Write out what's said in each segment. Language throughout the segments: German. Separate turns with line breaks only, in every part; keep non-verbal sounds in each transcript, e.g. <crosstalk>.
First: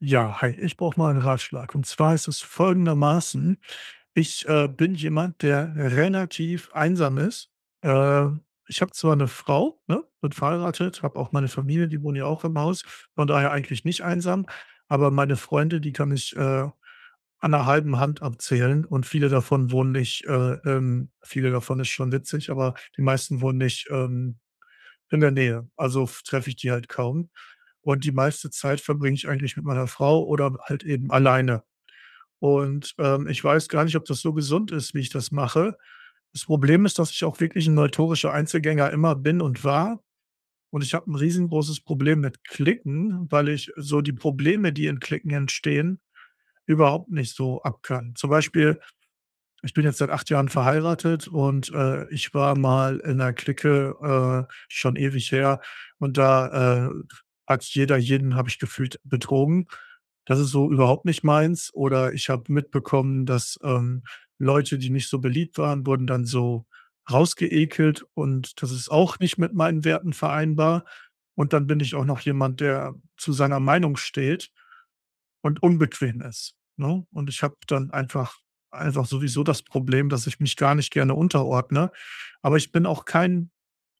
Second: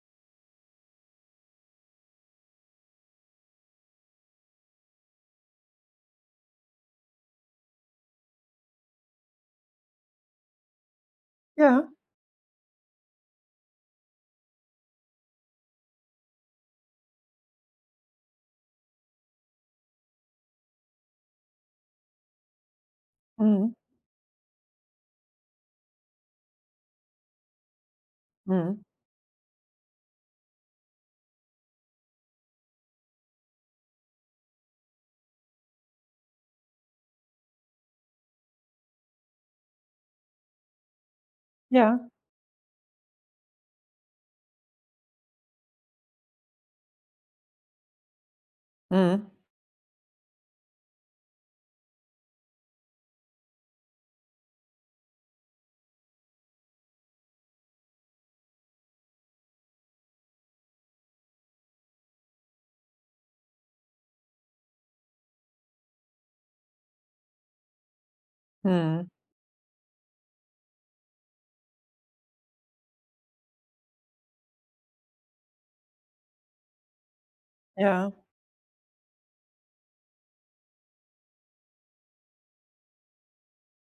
Ja, hi, ich brauche mal einen Ratschlag. Und zwar ist es folgendermaßen: Ich bin jemand, der relativ einsam ist. Äh, Ich habe zwar eine Frau, ne, bin verheiratet, habe auch meine Familie,
Ja,
die wohnen ja auch im Haus, von daher eigentlich nicht einsam, aber meine Freunde, die kann ich an der halben Hand abzählen und viele davon wohnen nicht, viele davon ist schon witzig, aber die meisten wohnen
mhm,
nicht in der Nähe, also f treffe ich die halt kaum. Und die meiste Zeit
mhm,
verbringe ich eigentlich mit meiner Frau oder halt eben alleine. Und ich weiß gar nicht, ob das so gesund ist, wie ich das mache. Das Problem ist, dass ich auch wirklich ein notorischer Einzelgänger immer bin und war. Und ich habe ein riesengroßes
ja,
Problem mit Klicken, weil ich so die Probleme, die in Klicken entstehen, überhaupt nicht so ab. Zum Beispiel,
mhm,
ich bin jetzt seit 8 Jahren verheiratet und ich war mal in 'ner Clique, schon ewig her, und da hat jeder jeden, habe ich gefühlt, betrogen. Das ist so überhaupt nicht meins. Oder ich habe mitbekommen, dass Leute, die nicht so beliebt waren, wurden dann so rausgeekelt, und das ist
mhm,
auch nicht mit meinen Werten vereinbar. Und dann bin ich auch noch jemand, der zu seiner Meinung steht und unbequem ist, ne? Und ich habe dann
ja,
einfach sowieso das Problem, dass ich mich gar nicht gerne unterordne. Aber ich bin auch kein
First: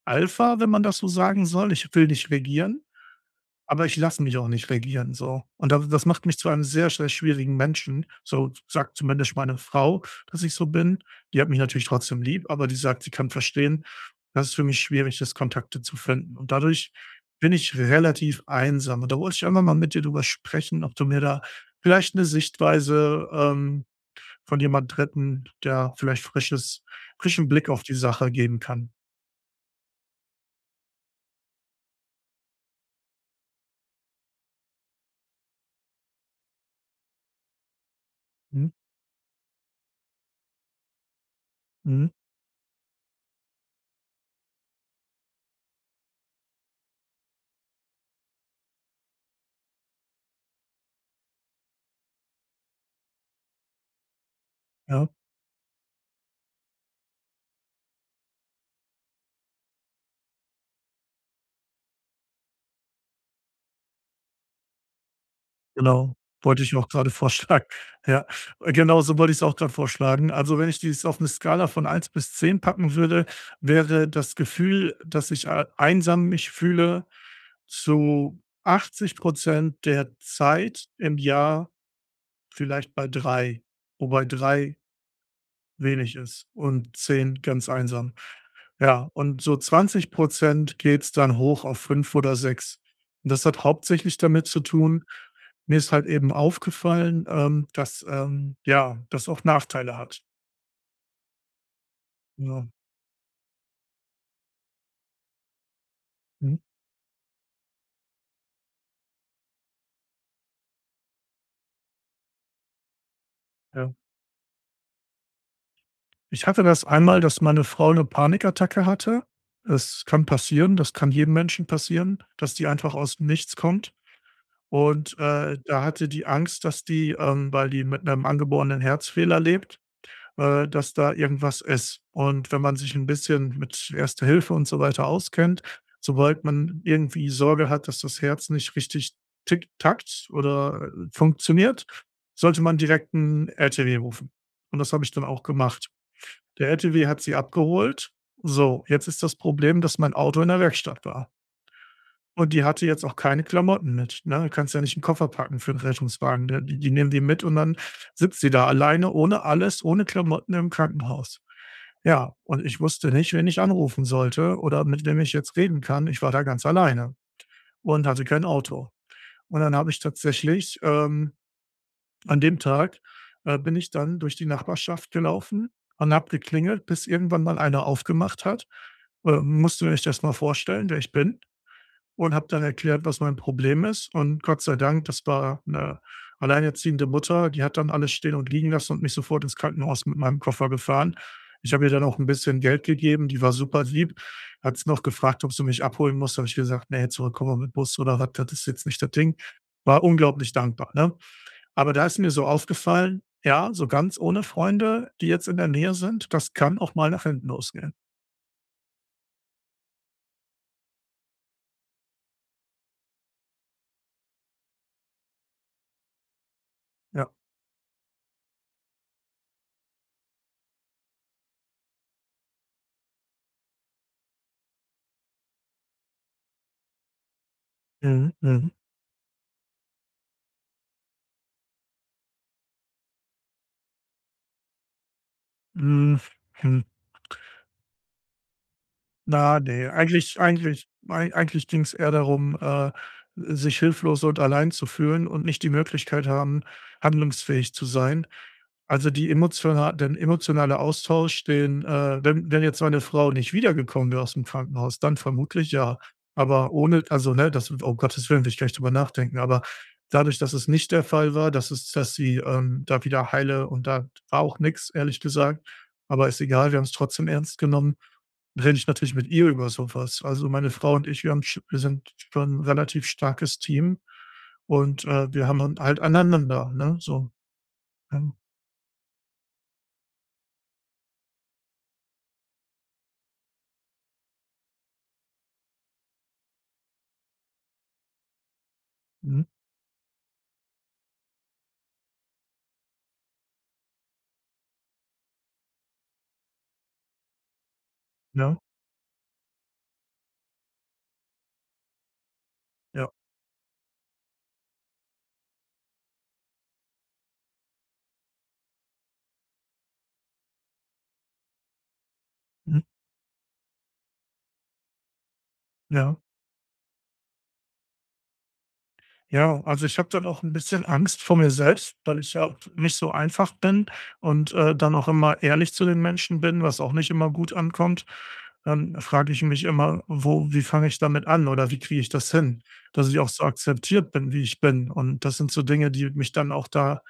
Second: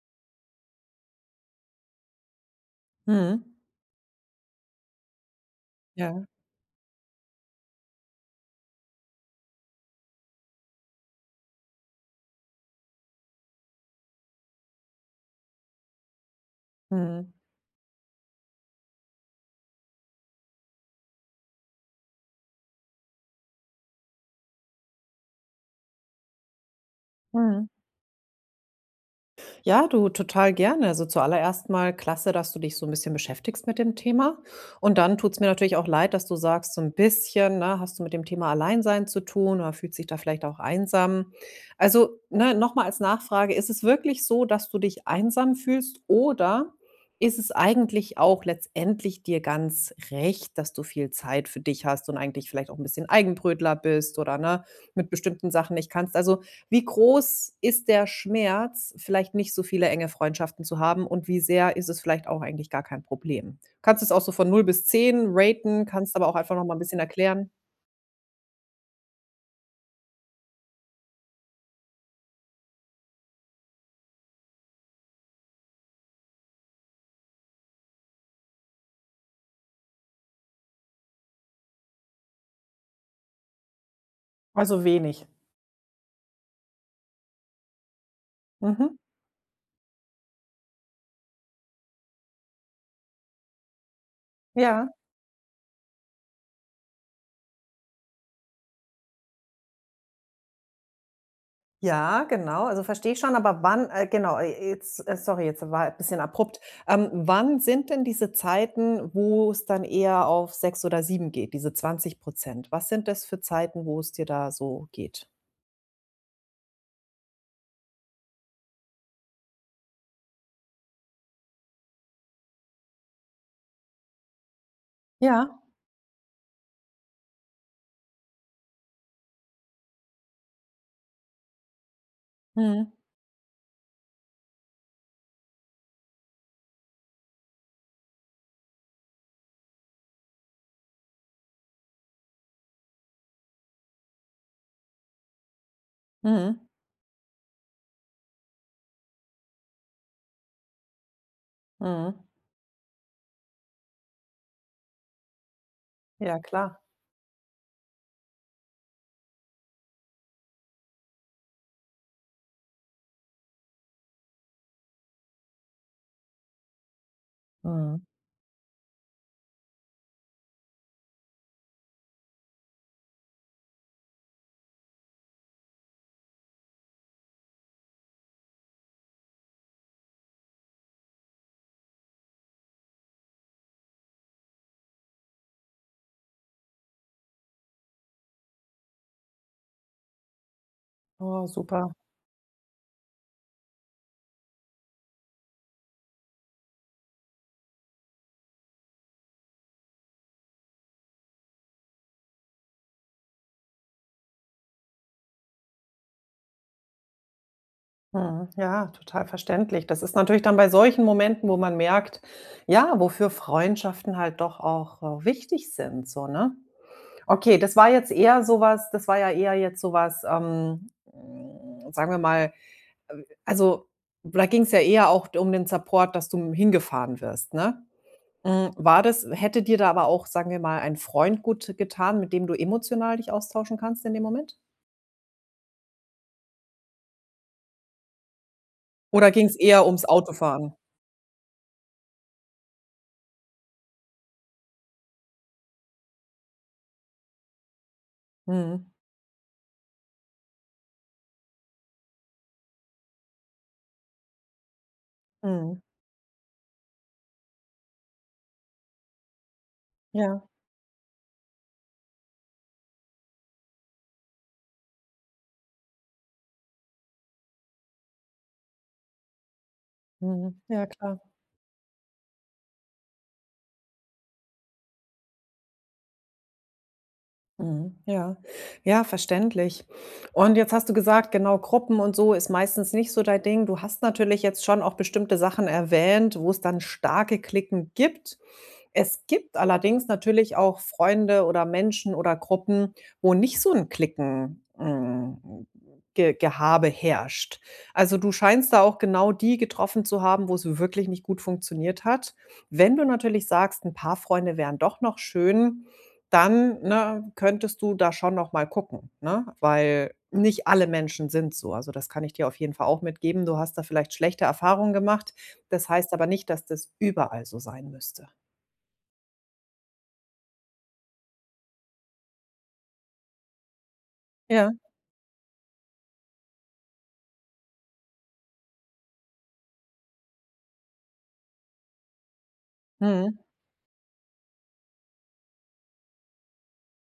Alpha, wenn man das so sagen soll. Ich will nicht regieren.
mhm,
Aber ich lasse mich auch nicht regieren, so. Und das macht
ja,
mich zu einem sehr, sehr schwierigen Menschen. So sagt zumindest meine Frau, dass ich so bin. Die hat mich natürlich trotzdem lieb, aber die sagt, sie kann verstehen, dass es für mich schwierig ist, Kontakte zu finden. Und dadurch
mhm,
bin ich relativ einsam. Und da wollte ich einfach mal mit dir drüber sprechen, ob du mir da vielleicht eine Sichtweise von jemand Dritten, der vielleicht frisches frischen
mhm.
Blick auf die Sache geben kann.
Ja, du, total gerne. Also zuallererst mal klasse, dass du dich so ein bisschen beschäftigst mit dem Thema. Und dann tut's mir natürlich auch leid, dass du sagst, so ein bisschen, ne, hast du mit dem Thema
Mhm,
Alleinsein zu tun oder fühlt sich da vielleicht auch einsam.
mhm,
Also, ne, noch als Nachfrage, ist es wirklich so, dass du dich einsam fühlst oder ist es eigentlich auch letztendlich dir ganz recht, dass du viel Zeit für dich hast und eigentlich vielleicht auch ein bisschen Eigenbrötler bist oder, ne,
ja.
mit bestimmten Sachen nicht kannst? Also wie groß ist der Schmerz, vielleicht nicht so viele enge Freundschaften zu haben und wie sehr ist es vielleicht auch eigentlich gar kein Problem? Kannst es auch so von 0 bis 10 raten,
Genau,
kannst aber auch einfach
wollte
noch mal
ich
'n
auch
bisschen
gerade
erklären.
vorschlagen. <laughs> Ja, genau so wollte ich es auch gerade vorschlagen. Also, wenn ich dies auf eine Skala von 1 bis 10 packen würde, wäre das Gefühl, dass ich ei einsam mich fühle, zu 80% der Zeit im Jahr vielleicht bei 3, wobei drei
Also wenig.
wenig ist und 10 ganz einsam.
Mhm.
Ja, und so 20 geht's dann hoch auf 5 oder sechs. Und das hat hauptsächlich damit zu
Ja,
tun, mir ist halt eben aufgefallen dass ja, das auch Nachteile hat.
ja, genau.
Ja.
Also, verstehe ich schon, aber wann genau, jetzt sorry, jetzt war bisschen
Mhm.
abrupt. Wann sind denn diese Zeiten, wo's dann eher auf 6 oder 7 geht, diese 20%? Was sind das für Zeiten,
Ja.
wo's dir da so geht?
Ich hatte das einmal, dass meine Frau eine Panikattacke hatte. Das kann passieren, das kann jedem Menschen passieren, dass die einfach aus dem Nichts kommt. Und
Ja.
da hatte die Angst, dass die weil die mit einem angeborenen Herzfehler lebt, dass da irgendwas ist. Und wenn man
Mhm.
sich ein bisschen mit Erster Hilfe und so weiter auskennt, sobald man irgendwie Sorge hat, dass das Herz nicht richtig tickt, takt oder funktioniert, sollte man direkt einen RTW rufen. Und das habe ich dann auch gemacht.
Mhm.
Der RTW hat sie abgeholt. So, jetzt ist das Problem, dass mein Auto in der Werkstatt war.
Mhm.
Und die hatte jetzt auch keine Klamotten mit, ne? Du kannst ja nicht einen Koffer packen für einen
Ja,
Rettungswagen. Ne,
klar.
die nehmen die mit, und dann sitzt sie da alleine, ohne alles, ohne Klamotten im Krankenhaus. Ja, und ich wusste nicht, wen ich anrufen sollte oder mit wem ich jetzt reden kann. Ich war da ganz alleine
Mhm.
und hatte kein Auto. Und dann habe ich tatsächlich, an dem Tag, bin ich dann durch die Nachbarschaft gelaufen und habe geklingelt, bis irgendwann mal einer aufgemacht hat. Musst du dir echt mal vorstellen, wer ich bin, und habe dann erklärt, was mein Problem ist. Und Gott sei Dank, das war eine alleinerziehende Mutter, die hat dann alles stehen und liegen lassen und mich sofort ins Krankenhaus mit meinem Koffer gefahren.
Oh,
Ich habe
super.
ihr dann auch ein bisschen Geld gegeben, die war super lieb, hat sie noch gefragt, ob sie mich abholen muss. Habe ich gesagt: „Nee, zurückkommen wir mit Bus oder was, das ist jetzt nicht das Ding.“ War unglaublich dankbar, ne? Aber da ist mir so aufgefallen, ja, so ganz ohne Freunde, die jetzt in der Nähe sind, das kann auch mal nach hinten losgehen.
Mhm. Ja, total verständlich. Das ist natürlich dann bei solchen Momenten, wo man merkt, ja, wofür Freundschaften halt doch auch, wichtig sind, so, ne?
Ja.
Okay, das war jetzt eher so was das war ja eher jetzt so was, hm, sagen wir mal, also, da ging es ja eher auch um den Support, dass du hingefahren wirst, ne?
Mhm,
Hm, war das hätte dir da aber auch, sagen wir mal, ein Freund gut getan, mit dem du emotional dich austauschen kannst in dem Moment?
mhm. Hm.
Oder ging es
Na,
eher
ne,
ums Autofahren?
eigentlich ging es eher darum sich hilflos und allein zu fühlen und nicht die Möglichkeit haben, handlungsfähig zu sein.
Mhm.
Also, die emotio der emotionale Austausch, den, wenn jetzt meine Frau nicht wiedergekommen wäre aus dem Krankenhaus, dann vermutlich
Mhm.
ja. Aber ohne, also, ne, das um Gottes Willen will ich gleich drüber nachdenken, aber dadurch,
Ja.
dass es nicht der Fall war, dass es, dass sie da wieder heile und da war auch nix, ehrlich gesagt, aber ist egal, wir haben es trotzdem ernst genommen, rede ich natürlich mit ihr über sowas. Also,
Mhm.
meine
Ja,
Frau und
klar.
ich, wir sind schon 'n relativ starkes Team, und wir haben halt aneinander, ne, so.
Mhm.
Ja.
Ja. Ja, verständlich. Und jetzt hast du gesagt, genau, Gruppen und so ist meistens nicht so dein Ding. Du hast natürlich jetzt schon auch bestimmte Sachen erwähnt, wo es dann starke Klicken gibt. Es
Mhm.
gibt allerdings natürlich auch Freunde oder Menschen oder Gruppen, wo nicht so ein Klicken Ge Gehabe herrscht. Also, du
Ja.
scheinst da auch genau die getroffen zu haben, wo es wirklich nicht gut funktioniert hat. Wenn du
Ja.
natürlich sagst, ein paar Freunde wären doch noch schön, dann, ne, könntest du da schon noch mal gucken, ne? Weil nicht alle Menschen sind so. Also, das kann ich dir auf jeden
Mhm.
Fall auch mitgeben. Du hast da vielleicht schlechte Erfahrungen gemacht. Das heißt
Ja.
aber nicht, dass das überall so sein müsste.
Ja, also ich habe dann auch ein bisschen Angst vor mir selbst, weil ich ja nicht so einfach bin und
Ja.
dann auch immer ehrlich zu den Menschen bin, was auch nicht immer gut ankommt. Dann frage ich mich immer: „Wo Wie fange ich damit an oder wie kriege ich das hin, dass ich auch
Mhm.
so akzeptiert bin, wie ich bin?“ Und das sind so Dinge, die mich dann auch da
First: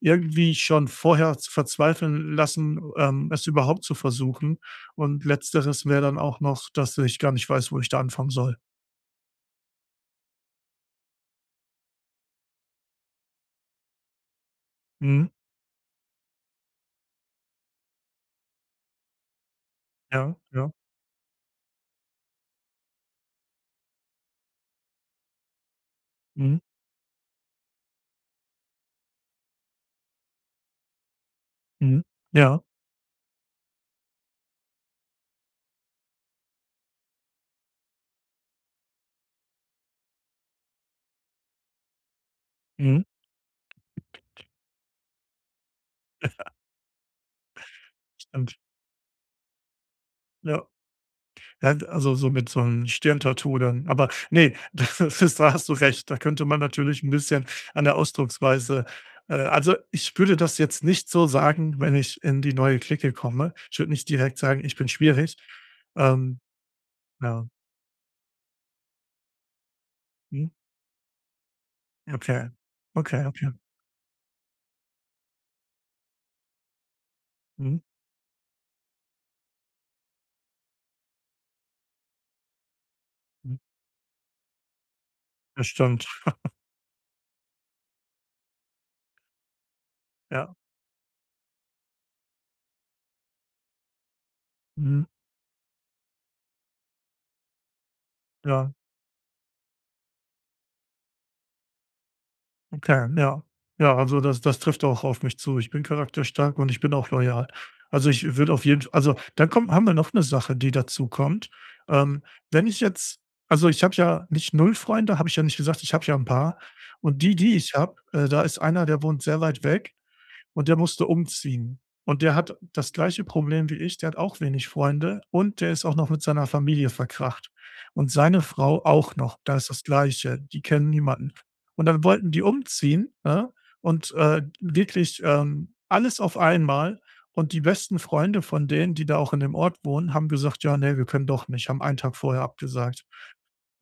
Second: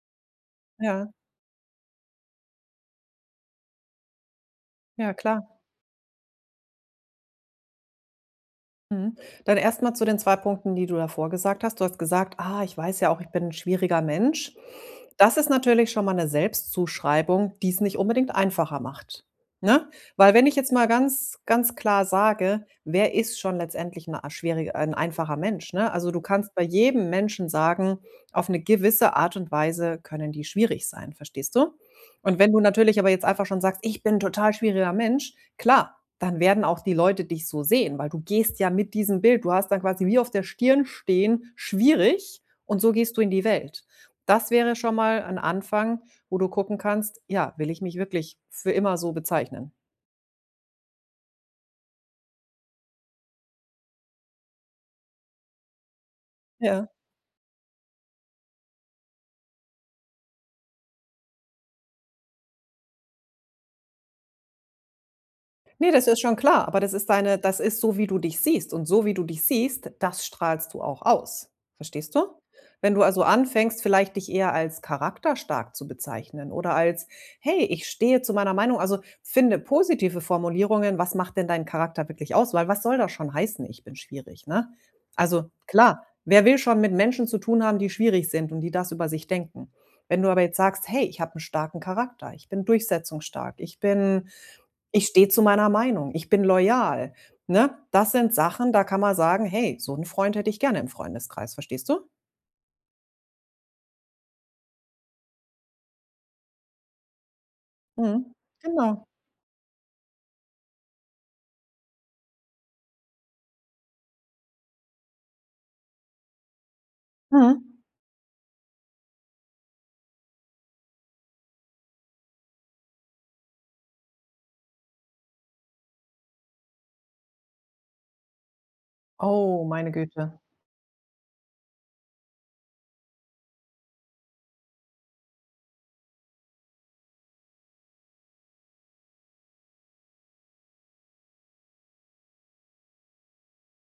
irgendwie schon
Ja,
vorher verzweifeln lassen es überhaupt zu versuchen.
ja
Und
klar.
Letzteres wäre dann auch noch, dass ich gar nicht weiß, wo ich da anfangen soll.
Mhm. Dann erstmal zu den 2 Punkten, die du davor gesagt hast. Du hast gesagt: „Ah, ich weiß ja auch, ich bin ein schwieriger Mensch.“
Mhm.
Das ist natürlich schon mal eine Selbstzuschreibung, die es nicht unbedingt einfacher macht, ne? Weil
Ja,
wenn ich
ja.
jetzt mal ganz, ganz klar sage, wer ist schon letztendlich ein a schwierig einfacher Mensch, ne? Also, du kannst
Mhm.
bei jedem Menschen sagen, auf eine gewisse Art und Weise können die schwierig sein, verstehst du?
Mhm.
Und wenn du
Ja.
natürlich aber jetzt einfach schon sagst: „Ich bin 'n total schwieriger Mensch“, klar, dann werden auch die Leute dich so sehen, weil du gehst ja mit diesem Bild. Du hast dann quasi wie auf der Stirn stehen: „Schwierig“ und so
Mhm,
gehst du in die Welt. Das wäre schon mal ein Anfang, wo du gucken kannst: „Ja, will ich mich wirklich
stimmt.
für immer so bezeichnen?“
Ja. Ja, also, so mit so 'nem Stirntattoo dann. Aber nee, <laughs> das ist, da hast du recht. Da könnte man
Ja.
natürlich ein bisschen an der Ausdrucksweise also, ich würde das jetzt nicht so sagen, wenn ich in die neue Clique komme. Ich würde nicht direkt sagen: „Ich bin schwierig.“
Ne, das ist schon
Ähm,
klar, aber das ist deine
ja.
das ist so, wie du dich siehst und so, wie du dich siehst, das
Mhm.
strahlst du auch aus. Verstehst du?
Okay.
Wenn du
Okay,
also
okay.
anfängst, vielleicht dich eher als charakterstark zu bezeichnen oder als: „Hey,
Mhm.
ich stehe zu meiner Meinung.“ Also, finde positive Formulierungen. Was macht denn deinen Charakter wirklich aus? Weil was soll das schon
Mhm.
heißen: „Ich bin schwierig“, ne? Also,
Das
klar,
stimmt.
wer will schon mit Menschen zu tun haben, die schwierig sind und die das über sich denken? Wenn du aber
Ja.
jetzt sagst: „Hey, ich habe einen starken Charakter. Ich bin durchsetzungsstark. Ich bin“
Mhm.
ich stehe zu meiner Meinung, ich bin loyal, ne? Das sind Sachen,
Ja.
da kann man sagen: „Hey, so einen Freund hätte ich gerne im Freundeskreis“, verstehst du?
Okay, ja. Ja, also das trifft auch auf mich zu. Ich bin charakterstark und ich bin auch loyal. Also,
Mhm,
ich würde auf jeden F
genau.
also, dann kommt, haben wir noch eine Sache, die dazukommt. Ähm, Wenn ich jetzt, also, ich habe ja nicht null Freunde, habe ich ja nicht gesagt, ich habe ja ein paar. Und die, die ich
Mhm.
habe, da ist einer, der wohnt sehr weit weg und der musste umziehen. Und der hat das gleiche Problem wie ich, der hat auch wenig Freunde und der ist auch noch mit seiner Familie verkracht. Und seine Frau auch noch, da
Oh,
ist das
meine Güte.
Gleiche, die kennen niemanden. Und dann wollten die umziehen, ne? Und wirklich alles auf einmal. Und die besten Freunde von denen, die da auch in dem Ort wohnen, haben gesagt: „Ja, ne, wir können doch nicht“, haben einen Tag vorher abgesagt.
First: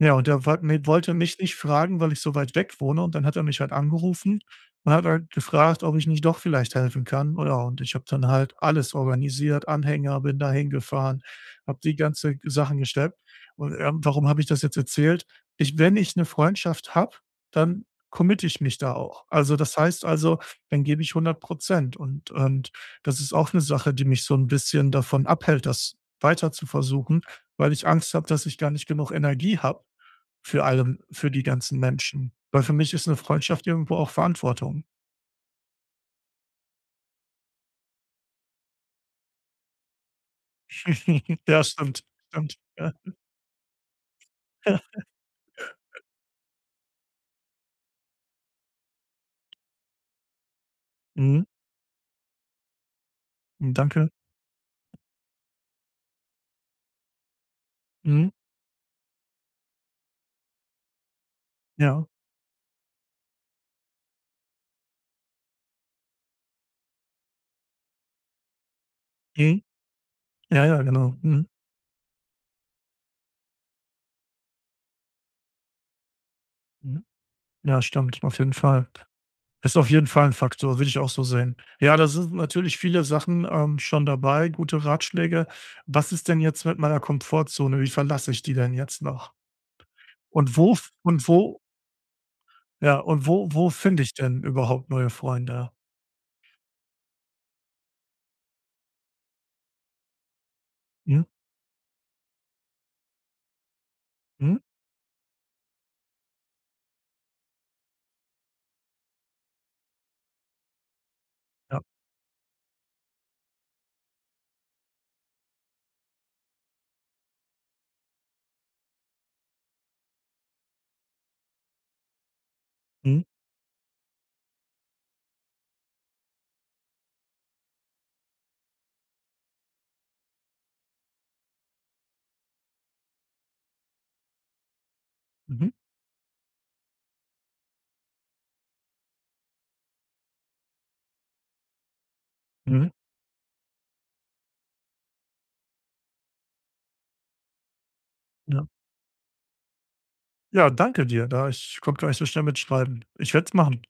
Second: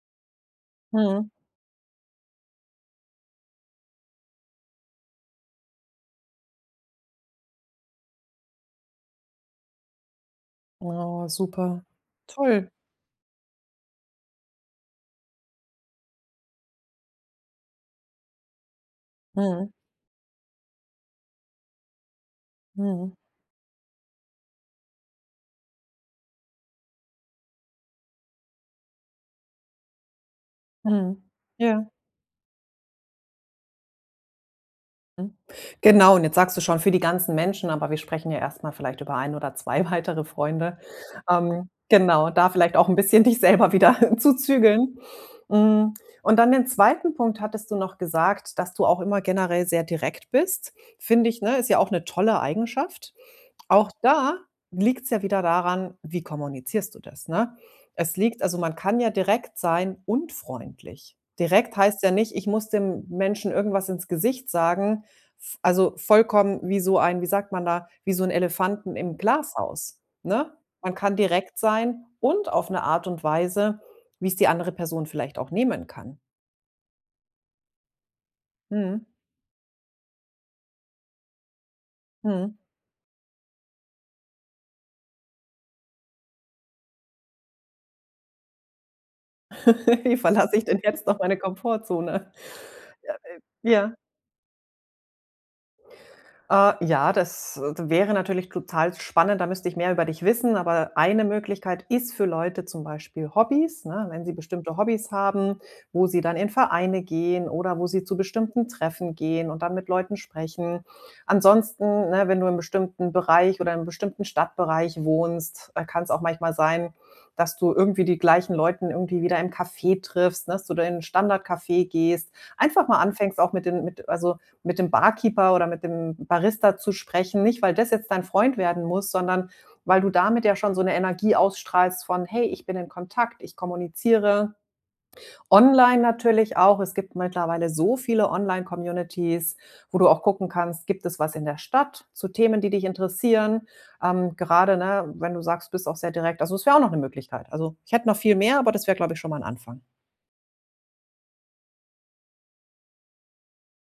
Ja, und er wollt mi wollte
Mhm.
mich nicht fragen, weil ich so weit weg wohne, und dann hat er mich halt angerufen und hat halt gefragt, ob ich nicht doch vielleicht helfen kann. Ja, und ich habe dann halt alles organisiert, Anhänger, bin da hingefahren,
Oh,
habe
super.
die ganze
Toll.
Sachen geschleppt. Und warum habe ich das jetzt erzählt? Ich, wenn ich 'ne Freundschaft habe, dann committe ich mich da auch. Also,
Mhm.
das heißt, also, dann gebe ich 100%, und
Mhm.
das ist auch 'ne Sache, die mich so 'n bisschen davon abhält, das weiter zu versuchen, weil ich Angst habe, dass ich gar nicht genug Energie habe. Für alle,
Mhm.
für die ganzen
Ja.
Menschen. Weil für mich ist 'ne Freundschaft irgendwo auch Verantwortung.
Mhm. Genau, und jetzt sagst du schon für die ganzen Menschen, aber wir sprechen ja erstmal vielleicht über ein oder 2 <laughs> weitere Freunde.
<laughs> Ja, stimmt,
Genau, da
stimmt.
vielleicht auch
Ja.
ein bisschen <laughs> dich selber wieder <laughs> zu
<laughs>
zügeln. Hm, und dann den zweiten Punkt hattest du noch gesagt, dass du auch immer generell sehr direkt bist. Finde ich,
Mhm.
ne, ist ja auch eine tolle Eigenschaft. Auch
Danke.
da liegt es ja wieder daran, wie kommunizierst du das, ne? Es
Mhm.
liegt also, man kann ja direkt sein und freundlich. Direkt heißt
Ja.
ja nicht, ich muss dem Menschen irgendwas ins Gesicht sagen, V also, vollkommen wie so ein wie sagt man da, wie so ein Elefanten im
Mhm.
Glashaus, ne?
Ja, ja,
Man
genau.
kann
Mhm.
direkt sein und auf eine Art und Weise, wie es die andere Person vielleicht auch nehmen kann.
Mhm. Ja, stimmt, auf jeden Fall.
Mhm,
Ist auf jeden Fall 'n Faktor, würde ich auch so sehen. Ja, da sind
mhm.
natürlich viele Sachen schon dabei, gute Ratschläge. Was ist denn jetzt mit meiner Komfortzone? Wie verlasse ich die denn jetzt noch?
<laughs> Wie verlasse
Und
ich
wo
denn
f
jetzt noch
und
meine
wo
Komfortzone?
ja,
Ja,
und wo wo
ja.
finde ich denn überhaupt neue Freunde?
Ja, das wäre natürlich total spannend, da müsste ich mehr über dich wissen, aber
Mhm.
eine Möglichkeit ist für Leute zum Beispiel Hobbys, ne? Wenn sie
Mhm.
bestimmte Hobbys haben, wo sie dann in Vereine gehen oder wo sie zu bestimmten Treffen gehen und dann mit Leuten sprechen.
Ja.
Ansonsten, ne, wenn du in einem bestimmten Bereich oder in einem bestimmten Stadtbereich wohnst, kann es auch manchmal sein, dass du irgendwie die gleichen Leuten irgendwie wieder im Café triffst, ne, dass du da in 'n Standardcafé gehst. Einfach mal
Mhm.
anfängst auch mit den mit also, mit dem Barkeeper oder mit dem Barista zu sprechen, nicht weil das jetzt dein Freund werden muss, sondern weil du damit ja schon so eine Energie ausstrahlst von: „Hey, ich bin in Kontakt, ich kommuniziere.“
Mhm.
Online natürlich auch. Es gibt mittlerweile so viele Online-Communities, wo du auch gucken kannst, gibt es was in der Stadt zu Themen, die dich
Mhm,
interessieren? Gerade, ne, wenn du sagst, du bist auch sehr direkt. Also, es wäre auch noch eine Möglichkeit. Also, ich hätte noch viel mehr,
ja.
aber das wäre, glaube ich, schon mal ein Anfang.
Ja, danke dir, da ich konnte gar nicht so schnell mitschreiben. Ich werde es machen.